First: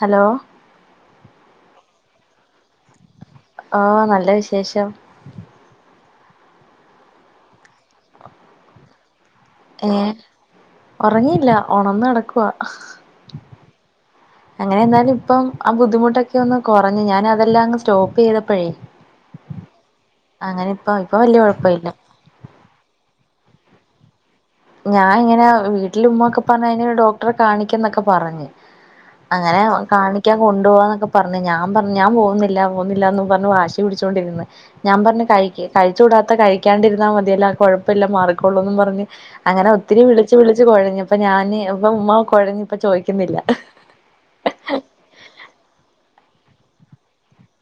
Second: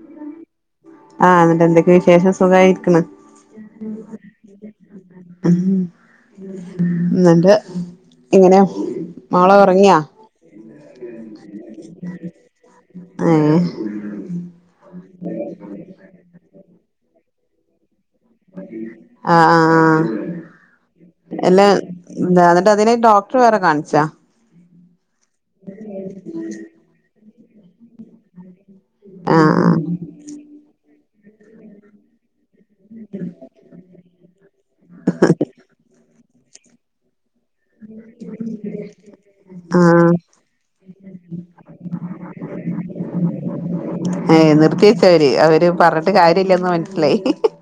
Hello ആഹ് ന്നിട്ട് എന്തൊക്കെ വിശേഷം സുഖായിരിക്കണ് ആഹാ നല്ല വിശേഷം ഉം ന്നിട്ട് എങ്ങനെയ ഏർ ഉറങ്ങിയില്ല ഓണന്ന് കടക്കുവാ ഏഹ് അങ്ങനെ എ എന്നാലും ഇപ്പം ആ ബുദ്ധിമുട്ടൊക്കെ ഒന്ന് കുറഞ്ഞു ഞാന അതല്ലാം അങ്സ്‌റ്റോപ്പ് ചെയ്ത ആഹാ ആഹ് ആഹാ അങ്ങനെ ഇപ്പ ഇപ്പൊ വലിയ എല്ല കുഴപ്പമില്ല എന്താ ന്നിട്ട് അതിന ഡോക്ടർ വേറെ കാണിച്ചാ ഞാൻ ഇങ്ങനെ വീട്ടിലമ്മൊക്കെ പറഞ്ഞ അ ഒരു ഡോക്ടറെ കാണിക്കന്നൊക്കെ പറഞ്ഞഞ് അങ്ങനെ ആഹ് കാണിക്കാൻ കൊണ്ടു പോവാന്നൊക്കെ പറഞ്ഞു ഞാൻ പറഞ്ഞ് ഞാൻ പോകുന്നി ഇല്ല പോകുന്നിലാന്നും പറഞ്ഞ് വാശി പിടിച്ചുകൊണ്ടിരുന്ന് ഞാൻ പറഞ്ഞു കഴിക്ക് കഴിച്ചൂടാത്ത കഴി കണ്ടിരുന്നാൽ മതിയല്ലോ ആ കുഴപ്പല്ല മാറിക്കൊള്ളൂ പറഞ്ഞ് അങ്ങനെ ആഹ് ഒത്തിരി വിളി ആഹ് വിളിച്ച് വിളിച്ച് കുഴഞ്ഞ് അപ്പൊ ഞാന് ഇപ്പ ഇമ്മ കുഴഞ്ഞ് ഇപ്പൊ ചോദിക്കുന്നില്ല ഏയ നിർത്തിവെച്ചോ അവര് അവര് പറഞ്ഞിട്ട് കാര്യമില്ലന്ന് മനസ്സിലായി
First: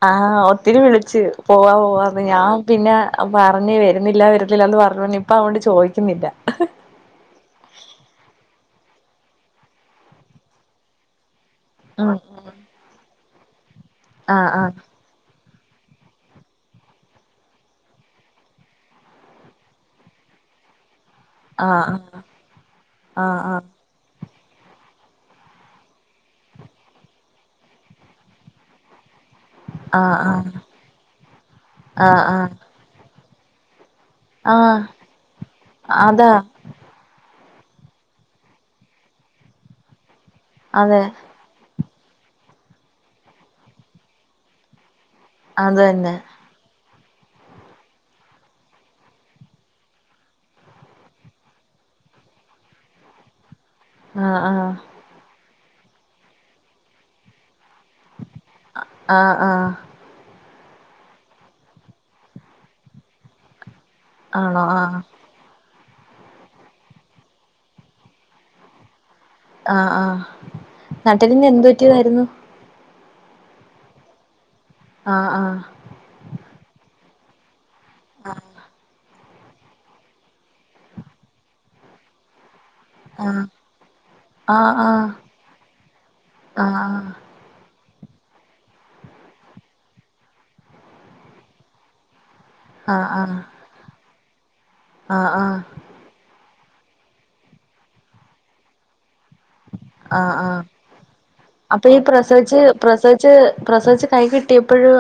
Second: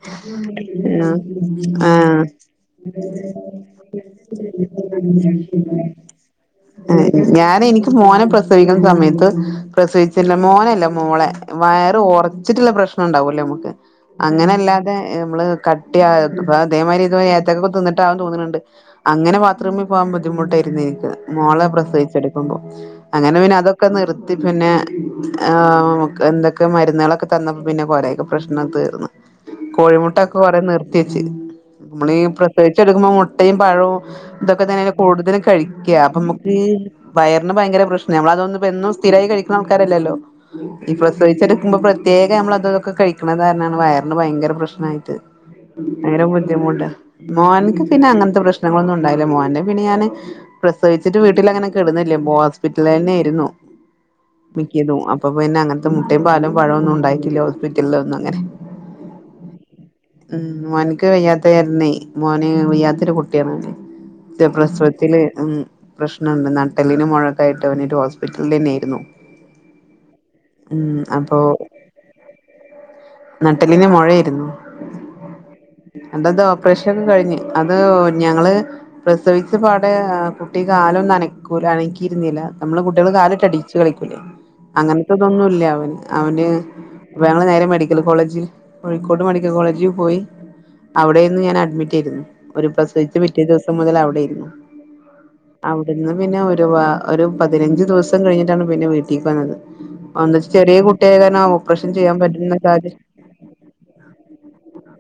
ആഹ് ഒത്തിരി ആഹ് വിളിച്ച് പോവാ പോവാന്ന് ആഹ് ഞാൻ പിന്നെ പറഞ്ഞ് വരുന്നില്ല വരു ല്ല പറഞ്ഞു ഇനിപ്പ അവൊണ്ട് ചോയിക്കുന്നില്ല അ ഞാന് എനിക്ക് മോനെ പ്രസവിക്കുന്ന സമയത്ത് പ്രസവിച്ചില്ല മോനല്ല മോളെ വയറ് ഉം ഓറച്ചിട്ടുള്ള പ്രശ്നം ഉണ്ടാവല്ലോ നമുക്ക് ആഹ് അങ്ങനെ ആഹ് അല്ലാതെ നമ്മള് ക [unintelligible] അതേമാതിരി ഇതേ മാതിരി വേദനക്കെ തിന്നിട്ടാണെന്ന് തോന്നുന്നുണ്ട് അങ്ങനെ ബാത്റൂമിൽ പോവാൻ ബുദ്ധിമുട്ടായിരുന്നു എനിക്ക് മോളെ പ്രസവിച്ചെടുക്കുമ്പോ ആഹ് അങ്ങനെ ആഹ് പിന്നെ അതൊക്കെ നിർത്തി പിന്നെ എ മോൾക് എന്തൊക്കെ മരുന്നുകളൊക്കെ തന്നപ്പോ പിന്നെ കൊറെയൊക്കെ പ്രശ്നം തീർന്ന് ആഹ് കോഴിമുട്ടൊക്കെ ആഹ് കൊറെ നിർത്തി വെച്ച് നമ്മള് ആഹ് ഈ ആഹ് പ്രസവിച്ചു കിടക്കുമ്പോ മുട്ടയും പഴവും ഇതൊക്കെ ആഹ് തന്നെയല്ലേ കൂടുതലും കഴിക്ക അപ്പൊ അതാ നമുക്ക് വയറിന് ഭയങ്കര പ്രശ്ന നമ്മൾ അതൊന്നും ഇപ്പോ എന്നും സ്ഥിരായി കഴിക്കുന്ന ആൾക്കാരല്ലല്ലോ ഈ അതെ പ്രസവിച്ച് കിടുക്കുമ്പോ പ്രത്യേക നമ്മൾ അത അതൊക്കെ കഴിക്കണ കാരണാണ് വയറിന് ഭയങ്കര പ്രശ്നായിട്ട് അത് തന്നെ [unintelligible] ബുദ്ധിമുട്ട മോൻക്ക് പിന്നെ അങ്ങനത്തെ പ്രശ്നങ്ങളൊന്നും ഉണ്ടായില്ല മോനെ പിന്നെ ഞാന് പ്രസവിച്ചിട്ട് വീട്ടിൽ അങ്ങനെ കിടന്നില്ലേ ഹോസ്പിറ്റലിൽ തന്നെ ആയിരുന്നു ആഹ് ആഹ് മിക്കതും അപ്പൊ പിന്നെ അങ്ങനത്തെ മുട്ടയും പാലും പഴമൊന്നും ഉണ്ടായിക്കില്ല പ്പെട്ടില്ല ഒന്നും അങ്ങനെ. ആഹ് ആഹ് ഉം മോന്ക്ക് വയ്യാത്ത കാരണെ മോന് വയ്യാത്തൊരു കുട്ടിയാണോന്. ഇൻ്റെ ആണോ ആഹ് പ്രസവത്തില് ഉം പ്രശ്നണ്ട് നട്ടെല്ലിന് മുഴക്കായിട്ട് അവനൊരു ഹോസ്പിറ്റലിൽ തന്നെ ആയിരുന്നു. ആഹ് ആഹ് അപ്പൊ നട്ടെല്ലിന് എന്ത് പറ്റിയതായിരുന്നു? നട്ടെല്ലിന് മൊഴേരുന്നു. ആഹ് ആഹ് എന്താത് ഓപ്പറേഷനൊക്കെ കഴിഞ്ഞ് അത് ഞങ്ങള് പ്രസവിച്ച പാടെ കുട്ടി കാല് ഒന്നും അനക്കൂല അനക്കിയിരുന്നില്ല നമ്മള് കു കുട്ടികള് ആഹ് കാലിട്ട് അടിച്ചു കളിക്കൂലേ ആഹ് ആഹ് അങ്ങ ഇപ്പോ ഇതൊന്നുല്ല അവൻ അവന് ആഹ് പ്പ ഞങ്ങള് നേരെ മെഡിക്കൽ കോളേജിൽ കോഴിക്കോട് മെഡിക്കൽ കോളേജിൽ പോയി അവിടെ ആയിരുന്നു ഞാൻ അഡ്മിറ്റ് ആയിരുന്നു. ഒരു ആഹ് ആഹ് പ്രസവിച്ച പിറ്റേ ആഹ് ദിവസം മുതൽ അവിടേരുന്നു. ആഹ് ആഹ് ടെന്ന് പിന്നെ ഒരുവാ ഒരു പതിനഞ്ച് ദിവസം കഴിഞ്ഞിട്ടാണ് പിന്നെ വീട്ടിക്ക് വന്നത്. ഓൻ ആഹ് ന്താച്ച ആഹ് ചെറിയ കുട്ടിയായ കാരണം ഓപ്പറേഷൻ ചെയ്യാൻ പറ്റുന്ന സാഹചര്യ ഇച്ച് പ്രസദിച്ച് കൈ കിട്ടിയപ്പോഴും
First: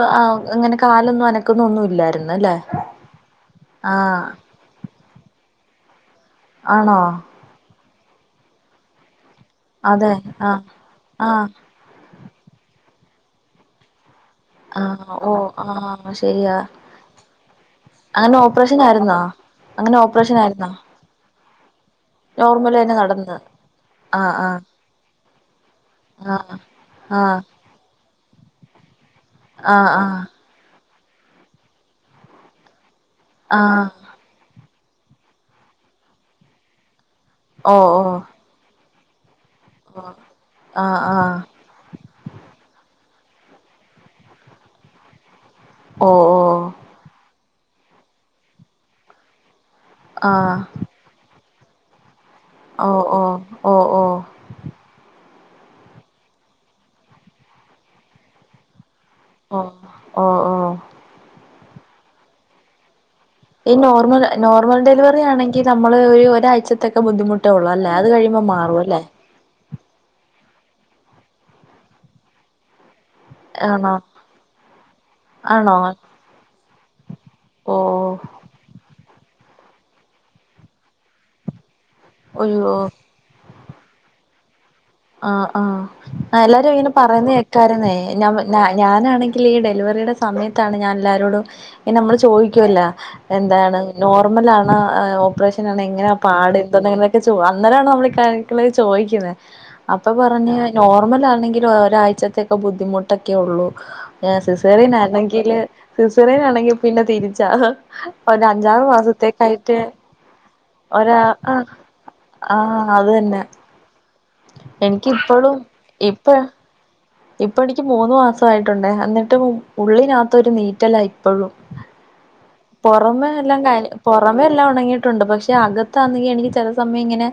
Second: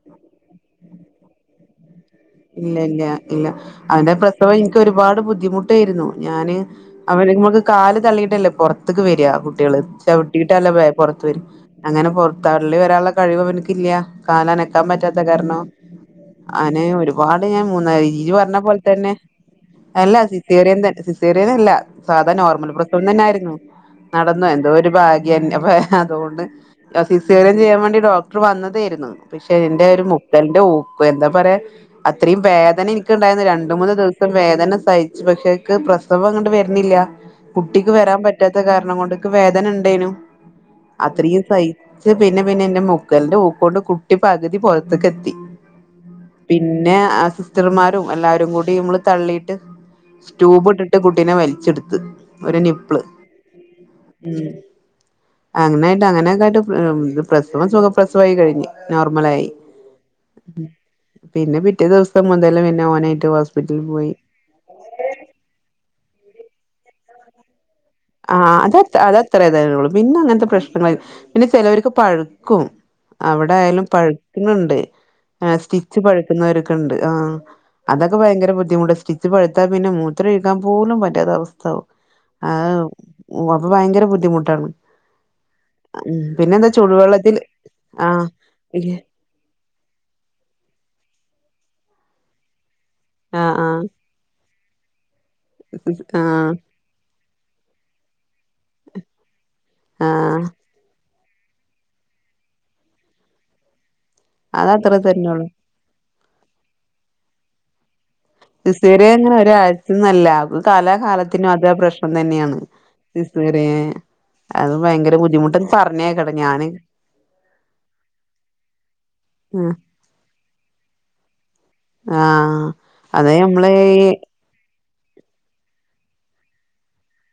അങ്ങനെ കാലൊന്നും അനക്കുന്ന ഒന്നും ഇല്ലായിരു ഇല്ല്യല്ല ഇല്ല അവന്റെ പ്രസവം എനിക്ക് ഒരുപാട് ബുദ്ധിമു ട്ടായിരുന്നു ഞാന് ആണോ അവര് നമ്മക്ക് കാല് തള്ളിയിട്ടല്ലേ പുറത്തക്ക് വരിക കു കുട്ടികള് അതെ ആഹ് ചവിട്ടിയിട്ടല്ലേ പുറത്ത് ആഹ് വരും അങ്ങനെ പുറത്ത് തള്ളി വരാനുള്ള കഴിവ് അവനിക്കില്ല. കാല് അനക്കാൻ ആഹ് പറ്റാത്ത ഓ കാരണം ആഹ് ശരിയാ അങ്ങനെ ഒരു ണ്ട് ഞാൻ മൂന്ന ഇജ് അങ്ങനെ പറഞ്ഞ ഓപ്പറേഷൻ പോലെ തന്നെ ആയിരുന്നോ അങ്ങനെ അല്ല ഓപ്പറേഷൻ ആയിരുന്നോ സിസേറിയൻ തന്നെ സിസേറിയൻ അല്ല സാധാ നോർമൽ തന്നെ പ്രസവം നടന്ന് തന്നാരുന്നു. ആഹ് നടന്നു ആഹ് എന്തോ ഒരു ഭാഗ്യം എൻ അപ്പൊ അതുകൊണ്ട് ആഹ് സിസേറിയൻ ചെയ്യാൻ വേണ്ടി ഡോ ക്ടർ വന്നതായിരുന്നു. പക്ഷെ എന്റെ ആഹ് ഒരു ആഹ് മുക്കലന്റെ ഊക്ക് എന്താ പറയാ അത്രയും വേദന എനി ഇക്ക്ണ്ടായിരുന്നു ആഹ് രണ്ട് ആഹ് മൂന്ന് ദിവസം വേദന സഹിച്ചു പക്ഷെക്ക് പ്രസവം അങ്ങോട്ട് വര്ണില്ല്യ. ഓ കുട്ടിക്ക് ഓ വരാൻ പറ്റാത്ത കാരണം കൊണ്ട് ഇക്ക് വേദന ഓ ഉണ്ടേനു ആഹ് ആഹ് അത്രയും സ ഹിച്ച് പിന്നെ പിന്നെ എൻ്റെ മുക്കലിന്റെ ഊക്കൊണ്ട് കുട്ടി പകുതി പുറത്തേക്കെത്തി. ഓഹ് ഓഹ് പിന്നെ ആ സിസ്റ്റർമാരും എല്ലാരും കൂടി നമ്മള് തള്ളിട്ട് ആഹ് സ്റ്റൂബ് ഇട്ട ട്ട് കുട്ടീനെ വലിച്ചെടുത്ത് ഒരു ഓ നിപ്പ്ള്. ഓ ഓ ഓ ഉം അങ്ങനായിട്ട് അങ്ങനെയൊക്കായിട്ട് മ് പ്രസവം സുഖ പ്രസവായി കഴിഞ്ഞ്. നോർമലായി. ഓ ഓ ഓ പിന്നെ പിറ്റേ ദിവസം മുതല് പിന്നെ ഓനായിട്ട് ഹോസ് ഈ നോർമൽ നോർമൽ ഡെലിവറി ആണെങ്കി നമ്മള് ഒരു ഒരാഴ്ചത്തക്കെ ബുദ്ധിമു ട്ടേ ഒള്ളല്ലേ അത്കഴിയുമ്പോ മാറും അല്ലേ? ഇത്രതെ ഉള്ളൂ പിന്നെ അങ്ങനത്തെ പ്രശ്നങ്ങ പിന്നെ ചിലർക്ക് പഴുക്കും. അവിടെ ആയാലും ആണോ പഴ്ക്ക്ണിണ്ട്. ഏഹ് ആണോ സ്റ്റിച്ച് പഴുക്കുന്നവരൊക്കെ ഉണ്ട് ആഹ് ഓ അതൊക്കെ ഭയങ്കര ബുദ്ധിമുട്ട് സ്റ്റി ച്ച് പഴ്ത്താ പിന്നെ മൂത്രം ഒഴിക്കാൻ പോലും പറ്റാത്ത അവസ്ഥാവും അയ്യോ ആഹ് ഓഹ് അപ്പൊ ഭയങ്കര ബുദ്ധിമുട്ടാണ്. ആഹ് ഉം ആഹ് പിന്നെന്താ എല്ലാരും ഇങ്ങനെ പറയുന്ന ചൂടുവെള്ളത്തിൽ കേക്കാരുന്നേ ഞ ആഹ് ആഹ് ഞാനാണെങ്കി- ലീ ഡെലിവറിയുടെ സമയത്താണ് ഞാൻ എല്ലാരോടും ഇങ്നെ മ്മൾ ചോയ്ക്ക്യോല്ലാ. എന്താണ് ആഹ് നോർമലാണോ ഓപ്പറേഷൻ ആണ് എങ്ങനാ ആഹ് പാട് ഇപ്പൊ നിങ്ങള് - [unintelligible] അന്നരാണ് നമ്മള് ഈ കാര്യങ്ങള് ചോദിക്കുന്നെ അപ്പൊ ആഹ് പറഞ്ഞ് നോർമലാണെങ്കി ഒരാഴ്ചത്തക്കെ ബുദ്ധിമുട്ടൊക്കെ ഉള്ളൂ. സിസേറിയ അതത്ര തന്നെള്ളൂ നാണെങ്കില്. സിസേറിയനാണെങ്കി പിന്നെ തിരിച്ചാ ഒരു അഞ്ചാറ് സിയേറിയനങ്ങനെ മാസത്തേക്കായിട്ട് ഒരാഴ്ച്യൊന്നല്ല കാലാ ഒരാ കാലത്തിനും ആഹ് അതാ പ്രശ് ഇപ്പം തന്നെയാണ് ആഹ് അത് തന്നെ സിസേറിയൻ അത് ഭയങ്കര എനിക്കിപ്പോഴും ബുദ്ധിമുട്ടന്ന് ഇപ്പ പറഞ്ഞേക്കട്ട ഞാന് ഇപ്പൊ എണിക്ക് മൂന്ന് മാസമായിട്ടുണ്ട് എന്നിട്ടും ഉം ഉള്ളിനകത്ത് ഒരു നീറ്റലാ ഇപ്പഴും. ആഹ് പൊറമെ അത് എല്ലാം നമ്മള് കയന് ഈ പൊറം യെല്ലാം ഉണങ്ങിയിട്ടുണ്ട് പക്ഷെ അകത്താന്നെങ്കി എനിക്ക് ചില സമയം ഇങ്ങനെ.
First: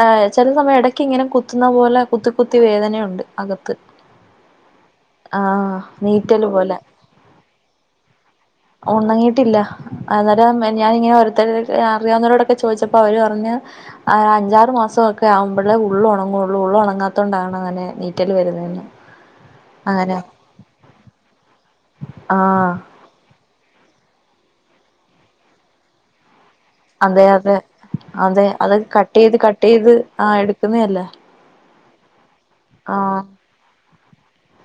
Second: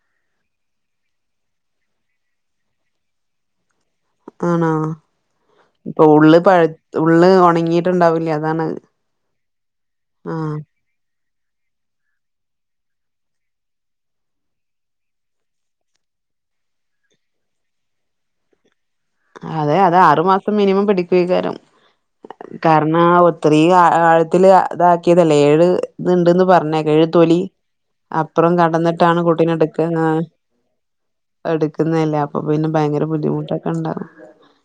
ആ ചില സമയം ഇടക്ക് ഇങ്ങനെ കുത്തുന്ന പോലെ കുത്തി കുത്തി വേദനയുണ്ട് അകത്ത്. ആണോ ആഹ് ഉള്ള് നീറ്റല് പഴ് പോലെ ഉള്ള് ഉണങ്ങിട്ടുണ്ടാവില്ല അതാണ് ഉണങ്ങിയിട്ടില്ല അന്നേരം ആഹ് ഞാനിങ്ങനെ ഓരോത്തർ അറിയാവുന്നവരോടൊക്കെ ചോദിച്ചപ്പോ അവര് പഞ്ഞഞ്. അഞ്ചാറ് മാസമൊക്കെ ആവുമ്പോഴേ ഉള്ളു ഉണങ്ങുള്ളൂ ഉള് ഉണങ്ങാത്തത് കൊണ്ടാണ് അങ്ങനെ നീറ്റല് വരുന്നതെന്ന്. അതെ അത് അങ്ങനെ ആറു മാസം മിനിമം പിടിക്കക്കാരം ആഹ് കാരണാ ഒ ത്രീ ആഴത്തില് ഇതാക്കിയതല്ലേ ഏഴ് ഇത്ണ്ട്ന്ന് പറഞ്ഞേക്ക ഏഴു അതെ തോലി. അതെ അതെ അപ്പറം അത് കട്ട് കടന്നിട്ടാണ് ചെയ്ത് കുട്ടീന കട്ട് ചെയ്ത് എടുക്കന്ന്. ആ എടുക്കുന്നയല്ലേ എടുക്കുന്നല്ലേ അപ്പൊ പിന്നെ ഭയങ്കര ആഹ് ബുദ്ധിമുട്ടൊക്കെ ഇണ്ടാകും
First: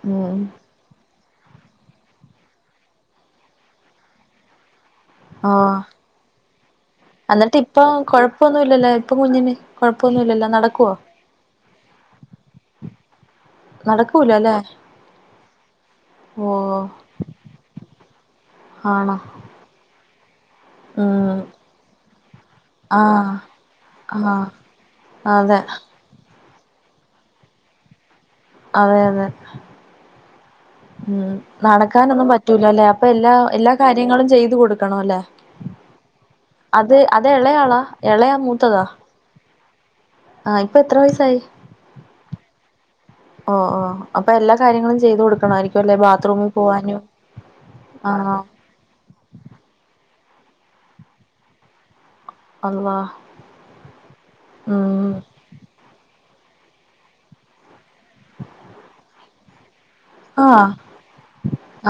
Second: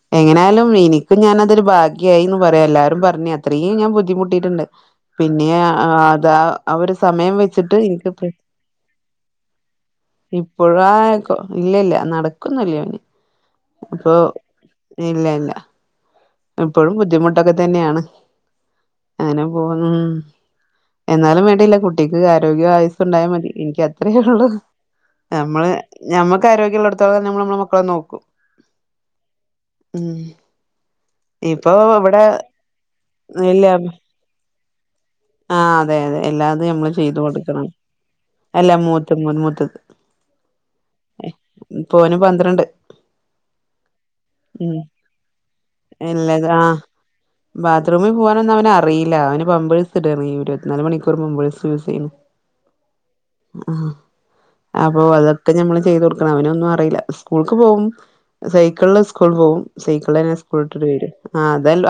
ഉം എങ്ങനെയാലും എനക്കും ഞാനതൊരു ഭാഗ്യായിന്ന് പറയാം. എല്ലാരും പറഞ്ഞ്, അത്രയും ഞാൻ ബുദ്ധി മുട്ടിട്ടുണ്ട്. പിന്നെ ആഹ് ആതാ ആ ഒരു സമയം എന്നിട്ട് വെച്ചിട്ട് ഇപ്പൊ എനിക്ക്. കൊഴപ്പംന്നുല്ല. ഇപ്പോഴ കൊ ഇല്ല ഇല്ല നടകൊനില്ല ഓൻ അപ്പൊ നടക്കൂല അല്ലേ ഇല്ല ഇല്ല ഓ അപ്പോഴും ബുദ്ധിമുട്ടൊക്കെ തന്നെയാണ് ആണോ അങ്ങനെ പോന്നു. ഉം എന്നാലും വേണ്ടയില്ല കുട്ടിക്ക് ആരോഗ്യ ആയുസ്ണ്ടായാൽ ആഹ് മതി എനിക്ക് അത്രയേ ആഹ് ഉള്ളൂ. അതെ നമ്മള് ഞമ്മക്ക് ആരോഗ്യള്ളടുത്തളം നമ്മള് നമ്മള മക്കളെ നോക്കും. അതെ അതെ ഉം ഉം ഇപ്പൊ ഇവിടെ നടക്കാനൊന്നും പറ്റൂല അല്ലെ അപ്പൊ എല്ലാ എല്ലാ കാര്യങ്ങളും ചെയ്ത് കൊടുക്കണല്ലെ. ആഹ് അതെ അതെ എല്ലാതും ഞമ്മള് ചെയ്തു കൊടുക്കണം എളയാളാ എളയാ എല്ല മൂത്തതാ മൂത്തമോൻ മൂത്തത്. ആഹ് ഇപ്പൊ എത്ര വയസായി ഇപ്പോന് പന്ത്രണ്ട് ഓ ഓ. അപ്പൊ എല്ലാ ഉം കാര്യങ്ങളും ചെയ്ത് കൊടുക്കണ ആരിക്കും അല്ലെ ബാത്റൂമി എല്ലത് ആഹ് പോവാനും ആ. ബാത്റൂമിൽ പോകാനൊന്നും അവന് അറിയില്ല അവന് പമ്പേഴ്സ് ഇടാണ് ഒരുപത്തിനാല് മണിക്കൂർ പമ്പേഴ്സ് യൂസ് ചെയ്യും. അള്ളാ ആഹ് അപ്പൊ ഉം അത് ഒക്കെ ഞമ്മള് ചെയ്ത് കൊടുക്കണം അവനൊന്നും അറിയില്ല സ്കൂൾക്ക് പോവും സൈക്കിളിൽ സ്കൂൾ പോകും. സൈക്കിളില്ലെന്നെ സ്കൂൾ ആഹ് വിട്ട് വരും ആ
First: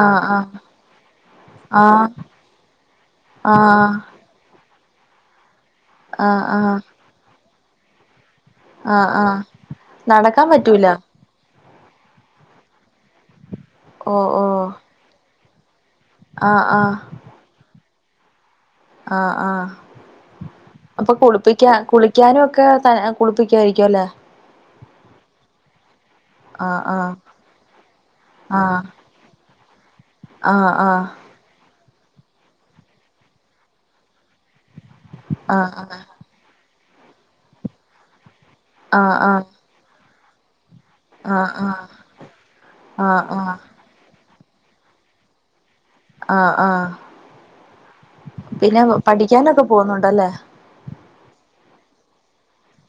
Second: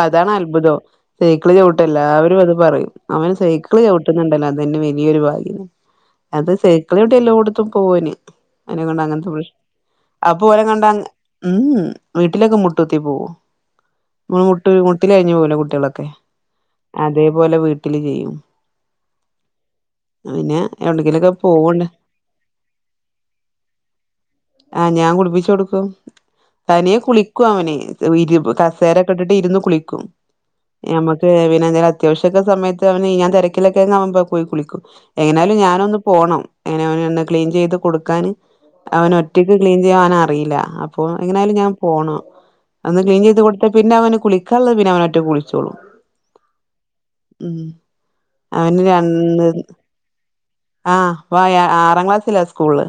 ആഹ് അതാണ് ആഹ് അത്ഭുതം. സൈക്കിള് ചവിട്ടും ആഹ് എല്ലാവരും അത് പറയും അവന് സൈക്കിള് ആഹ് ചവിട്ടുന്നുണ്ടല്ലോ. അതന്നെ വലിയൊരു ഭാഗ്യം ആഹ് അത് ആഹ് സെക്കിള് ചവിട്ടി എല്ലാടത്തും പോവോന്. അവനെ കൊണ്ട ആഹ് അങ്ങനത്തെ ആഹ് പ്രശ് അപ്പോ നടക്കാൻ ഓലങ്ങണ്ട പറ്റൂല ഉം ഉം വീട്ടിലൊക്കെ മുട്ട്ക്കുത്തി പോവും ഓ ഒന് ഓ മുട്ട് മുട്ടില കഴഞ്ഞഞ് പോകല്ലോ കുട്ടികളൊക്കെ ആഹ് ആഹ് അതേപോലെ വീട്ടില് ചെയ്യും ആഹ് ആഹ് പിന്നെ അപ്പൊ എവിടെങ്കിലൊക്കെ കുളിപ്പിക്ക പോവ്ണ്ട് കുളിക്കാനും ഒക്കെ ത കുളിപ്പിക്കായിരിക്കുവെല്ലേ ആഹ് ഞാൻ കുളിപ്പിച്ച് കൊടുക്കും ആഹ് തനിയെ ആഹ് കുളിക്കും അവനെ ഇരു കസേരൊക്കെ ഇട്ടിട്ട് ഇരുന്ന് കുളിക്കും ആഹ് ആഹ് ഏഹ് പിന്നെ ന്താലും അത്യാവശ്യംക്കെ സമയത്ത്ന് ഞാൻ തിരക്കൊക്കെവുമ്പ പോയി കുളിക്കും എങ്ങനാലും ആഹ് ഞാനൊന് പോണം അങ്ങനെ അവ ക്ലീൻ ചെയ്ത് കൊടുക്കൻ അവന് ആഹ് ആഹ് ഒറ്റയ്ക്ക് ക്ലീൻ ചെയ്യാനറിയില്ല അപ്പോ ആഹ് എങ്ങനാലും ആഹ് ആഹ് ഞാൻ പോകണം അന്ന് ക്ലീൻ ആഹ് ചെയ്ത് ആഹ് കൊടുത്ത പിന്നെ അവന് കുളിക്കാനുള്ളത് പിന്നെ അവന ഒറ്റെ കുളിച്ചോളൂ ആഹ് ആഹ് ഉം അവന് പിന്നെ രണ്ട് പഠിക്കാനൊക്കെ പോകുന്നുണ്ടല്ലേ ആഹ് വ ആറാം ക്ലാസ്സിലാ സ്കൂള്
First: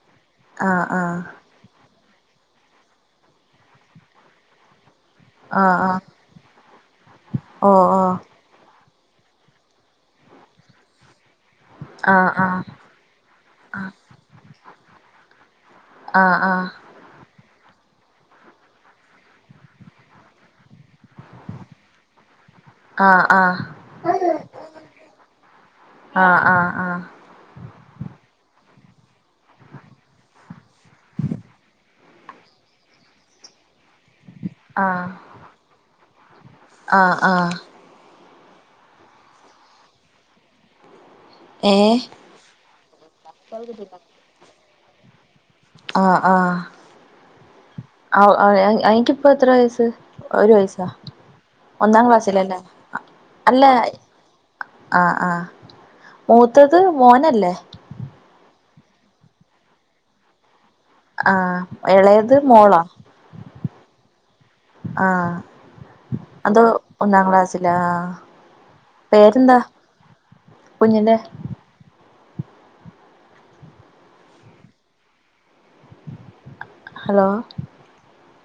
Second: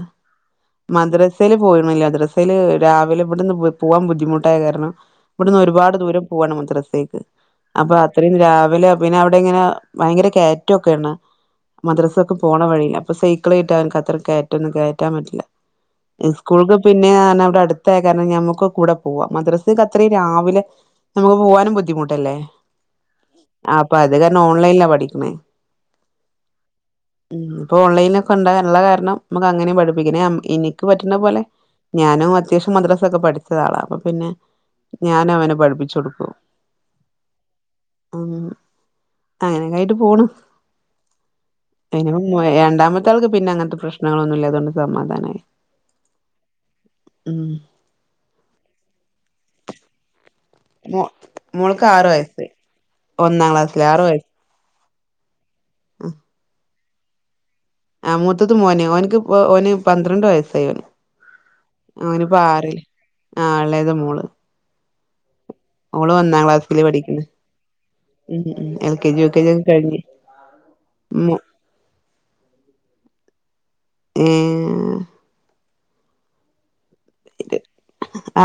ആഹ് ആഹ് മദ്രസയില് പോയിണില്ല മദ്രസയില് രാവിലെ ഇവിടുന്ന് പോവാൻ ബുദ്ധിമുട്ടായ കാരണം ഇവിടുന്ന് ആഹ് ഒരുപാട് ആഹ് ദൂരം പോവണ്ട് മദ്രസേക്ക് ഓ അപ്പൊ ഓ അത്രയും രാവിലെ പിന്നെ അവിടെ ഇങ്ങനെ ഭയങ്കര കേറ്റം ഒക്കെയാണ് ആഹ് മദ്രാസൊക്കെ ആഹ് പോണ വഴി അപ്പൊ സൈ ക്ലേറ്റ് അവനക്ക് അത്ര കെയറ്റൊന്നും കെയറ്റാൻ പറ്റില്ല ആഹ് ആഹ് സ്കൂൾക്ക് പിന്നൊന്ന്റഞ്ഞ ഇവിടെ അടുത്തായ കാരണം മ്മുക്ക് കൂടെ പോവാ മദ്രസക്ക് അത്രയും രാവിലെ നമുക്ക് പോകാനും ബുദ്ധിമുട്ടല്ലേ ആഹ് അപ്പൊ അത് കാരണം ഓൺലൈലാ പഠിക്കണേ ആഹ് ആഹ് ഉം ഇപ്പ ഓൺലൈൽ ഒക്കെ ഇണ്ട ഇള്ള കാരണം നമുക്കങ്ങനേം പഠിപ്പിക്കനേ ഇനിക്ക് പറ്റുണ പോലെ. ഞാനും അത്യാവശ്യം മദ്രസൊക്കെ പഠിച്ചത ആളാ അപ്പോ പിന്നെ ആഹ് ഞാനവനെ പഠിപ്പിച്ചോടുക്കും ആഹ് ആഹ് ഉം അങ്ങനെയൊക്കെയിട്ട് പോണു ഏഹ് അയിനേ രണ്ടാമത്തെ ആൾക്ക് പിന്നെ അങ്ങൻത്തെ പ്രശ്നങ്ങളൊന്നുല്ലാത്തോണ്ട് സമാധാനായി. ആഹ് ആഹ് ഉം ആഹ് ആഹ് അനിക്കിപ്പോ എത്ര വയസ്സ്? ഒരു വയസ്സ് ദാ മോ മോൾക്ക് ഒന്നാം ആറ് വയസ്സ് ക്ലാസ്സിലല്ലേ? ഒന്നാം അല്ലേ? ക്ലാസ്സില് ആറ് വയസ്സ് ആഹ് ആഹ് മൂത്തത് മോനല്ലേ? ആഹ് മൂത്തത് മോന് ഓന്ക്ക് പ്പോ ഓന് പന്ത്രണ്ട് വയസ്സായി ഓന് ആഹ് എളയത് ഓനിപ്പോ മോളാ ആറില് ആ ഇളയത് മോള് ആഹ് ഓള് ഒന്നാം അത് ക്ലാസ്സില് പഠിക്കണ് ഒന്നാം ക്ലാസ്സിലാ ഉം ഉം L K G U K G പേരെന്താ? ഒക്കെ കഴിഞ്ഞ് കുഞ്ഞിന്റെ? മോ ഏഹ് ഹലോ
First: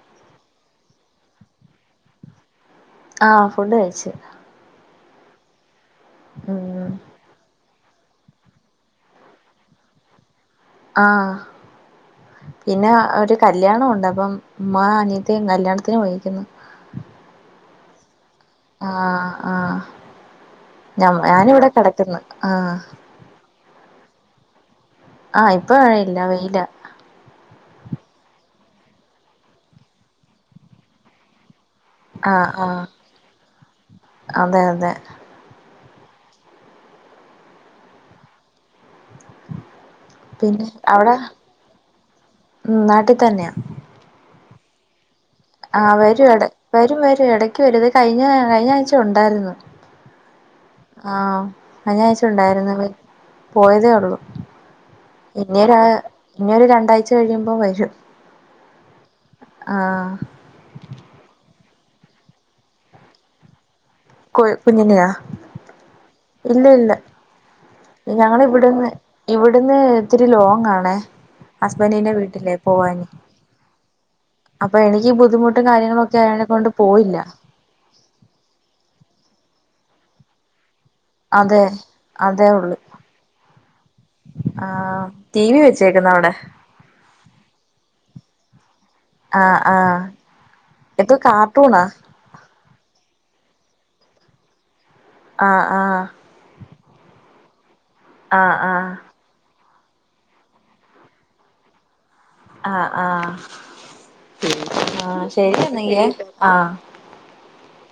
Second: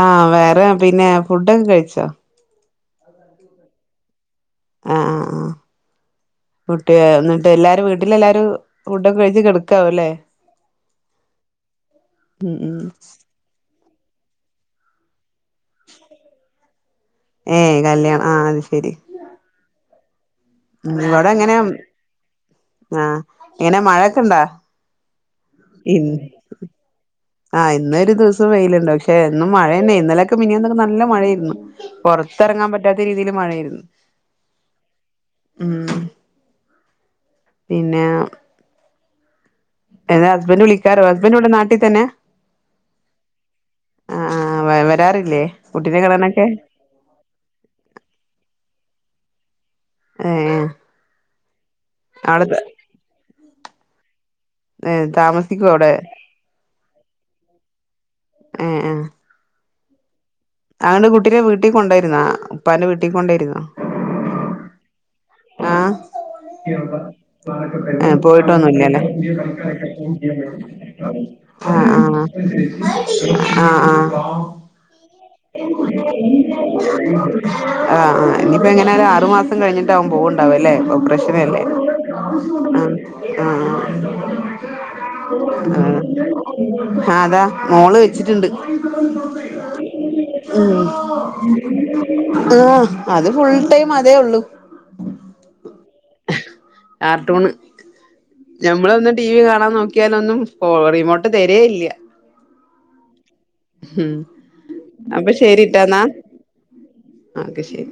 ആഹ് വേറെ പിന്നെ ഫുഡൊക്കെ കഴിച്ചോ? ആഹ് ഫുഡ് കയിച്ച് ആഹ് ആഹ് ആഹ് ഉം കുട്ടിയായോന്ന് എല്ലാരും വീട്ടിലെല്ലാരും ഫുഡോക്കെ കയിച്ചു കെടുക്കാവുംല്ലേ? ആഹ് ഉം ഉം പിന്നെ ഒരു കല്യാണമുണ്ട് അപ്പം ഉമ്മാ അനി ത്തീം കല്യാണത്തിന് പോയേക്കുന്നു ഏയഹ് കല്യാണം ആഹ് അത് ശ ആഹ് ആഹ് ഉം ഞാ ഇവിടെ എങ്ങനെ ഞാനിവിടെ കെടക്കുന്ന് ആഹ് എങ്ങനെ മഴൊക്കെണ്ടാ? ആഹ് ഇപ്പ ഇൻ മഴല്ല്യ. വെയിലാ ആഹ് ഇന്ന ഒരു ദിവസം വെയിലുണ്ട്. പക്ഷേ എന്നും മഴന്നെ ഇന്നലൊക്കെ മിഞ്ഞാന്നൊക്കെ നല്ല മഴേരുന്നു. ആഹ് പൊറത്തെറങ്ങാൻ ആഹ് പറ്റാത്ത രീതില് മഴേർന്നു. അതെ അതെ ഉം. പിന്നേ പിന്നേ ഹസ്ബൻഡറ് പിന്നെ വിളിക്കാറോ? അവിടെ ഹസ്ബൻഡ് ഇവിടെ നാട്ടിതന്നേ? ഉം നാട്ടിൽ തന്നെയാ ആഹ് ആഹ് വരാറില്ലേ? ആഹ് കുട്ടിനെ വരും എട കാണാനൊക്കെ വരും വരും എടയ്ക്ക് വരും. ദാ കഴിഞ്ഞ കഴിഞ്ഞാഴ്ച ഒണ്ടായിരുന്നു. ആഹ് ഏഹ് ആഹ് കഴിഞ്ഞാഴ്ച അവിടെ ഉണ്ടായിരുന്ന് [unintelligible] പോയതേ ഉള്ളു. ഏഹ് താമസിക്കുവോ ഇഞ്ഞിയേ അവിടെ ഇഞ്ഞിയൊരു രണ്ടാഴ്ച കഴിയുമ്പോ വരും. ഏഹ് ആഹ് ആഹ് അങ്ങട് കുട്ടീനേ വീട്ടി കൊണ്ടോയിരുന്നോ? ഉപ്പാന്റെ വീട്ടിക്ക് കൊണ്ടോയിരുന്നോ? കോൾ കുഞ്ഞിനെയോ? ആഹ് ആഹ് ഞങ്ങള് ഇവിടുന്ന് ഇവിടുന്ന് പോയിട്ടൊന്നുല്ലല്ലേ? ഇത്തിരി ലോങ് ആണേ ആഹ് ഹസ്ബൻഡിന്റെ വീട്ടിലേ ആഹ് പോവാന് ആഹ് ആഹ് ത്ത കാര്യങ്ങളൊക്കെ അയേനേക്കൊണ്ട് പോയില്ല. ആഹ് ആഹ് ഇനീപ്പോ എങ്ങനെ ഒരാറുമാസം കഴിഞ്ഞിട്ടാവും പൂവുണ്ടാവ്വാ അല്ലേ? ഓപ്പറേഷനല്ലേ? അതെ അതേ ഉള്ളു ആഹ് ആഹ് ആഹ് ടി വി ആഹ് വെച്ചേക്കുന്ന അവിടെ അങ്ങനെ ആഹ് അതാ മോള് വെച്ചിട്ട്ണ്ട്. ആഹ് ആഹ് ഉം എന്തോ കാർട്ടൂണാ ആഹ് അത് ഫുൾ ടൈം അതേ ഉള്ളൂ. ആഹ് ആഹ് ഹ് കാർട്ടൂണ് ആഹ് ഞമ്മള് ആഹ് ഒന്ന് ടി വി കാണാൻ നോക്കിയാലൊന്നും ഓ റിമോട്ട് തരേ ഇല്യ. ആഹ് ആഹ്, ഉം ആ ശരി എന്നാലെ. ആഹ്. അത് ശരി.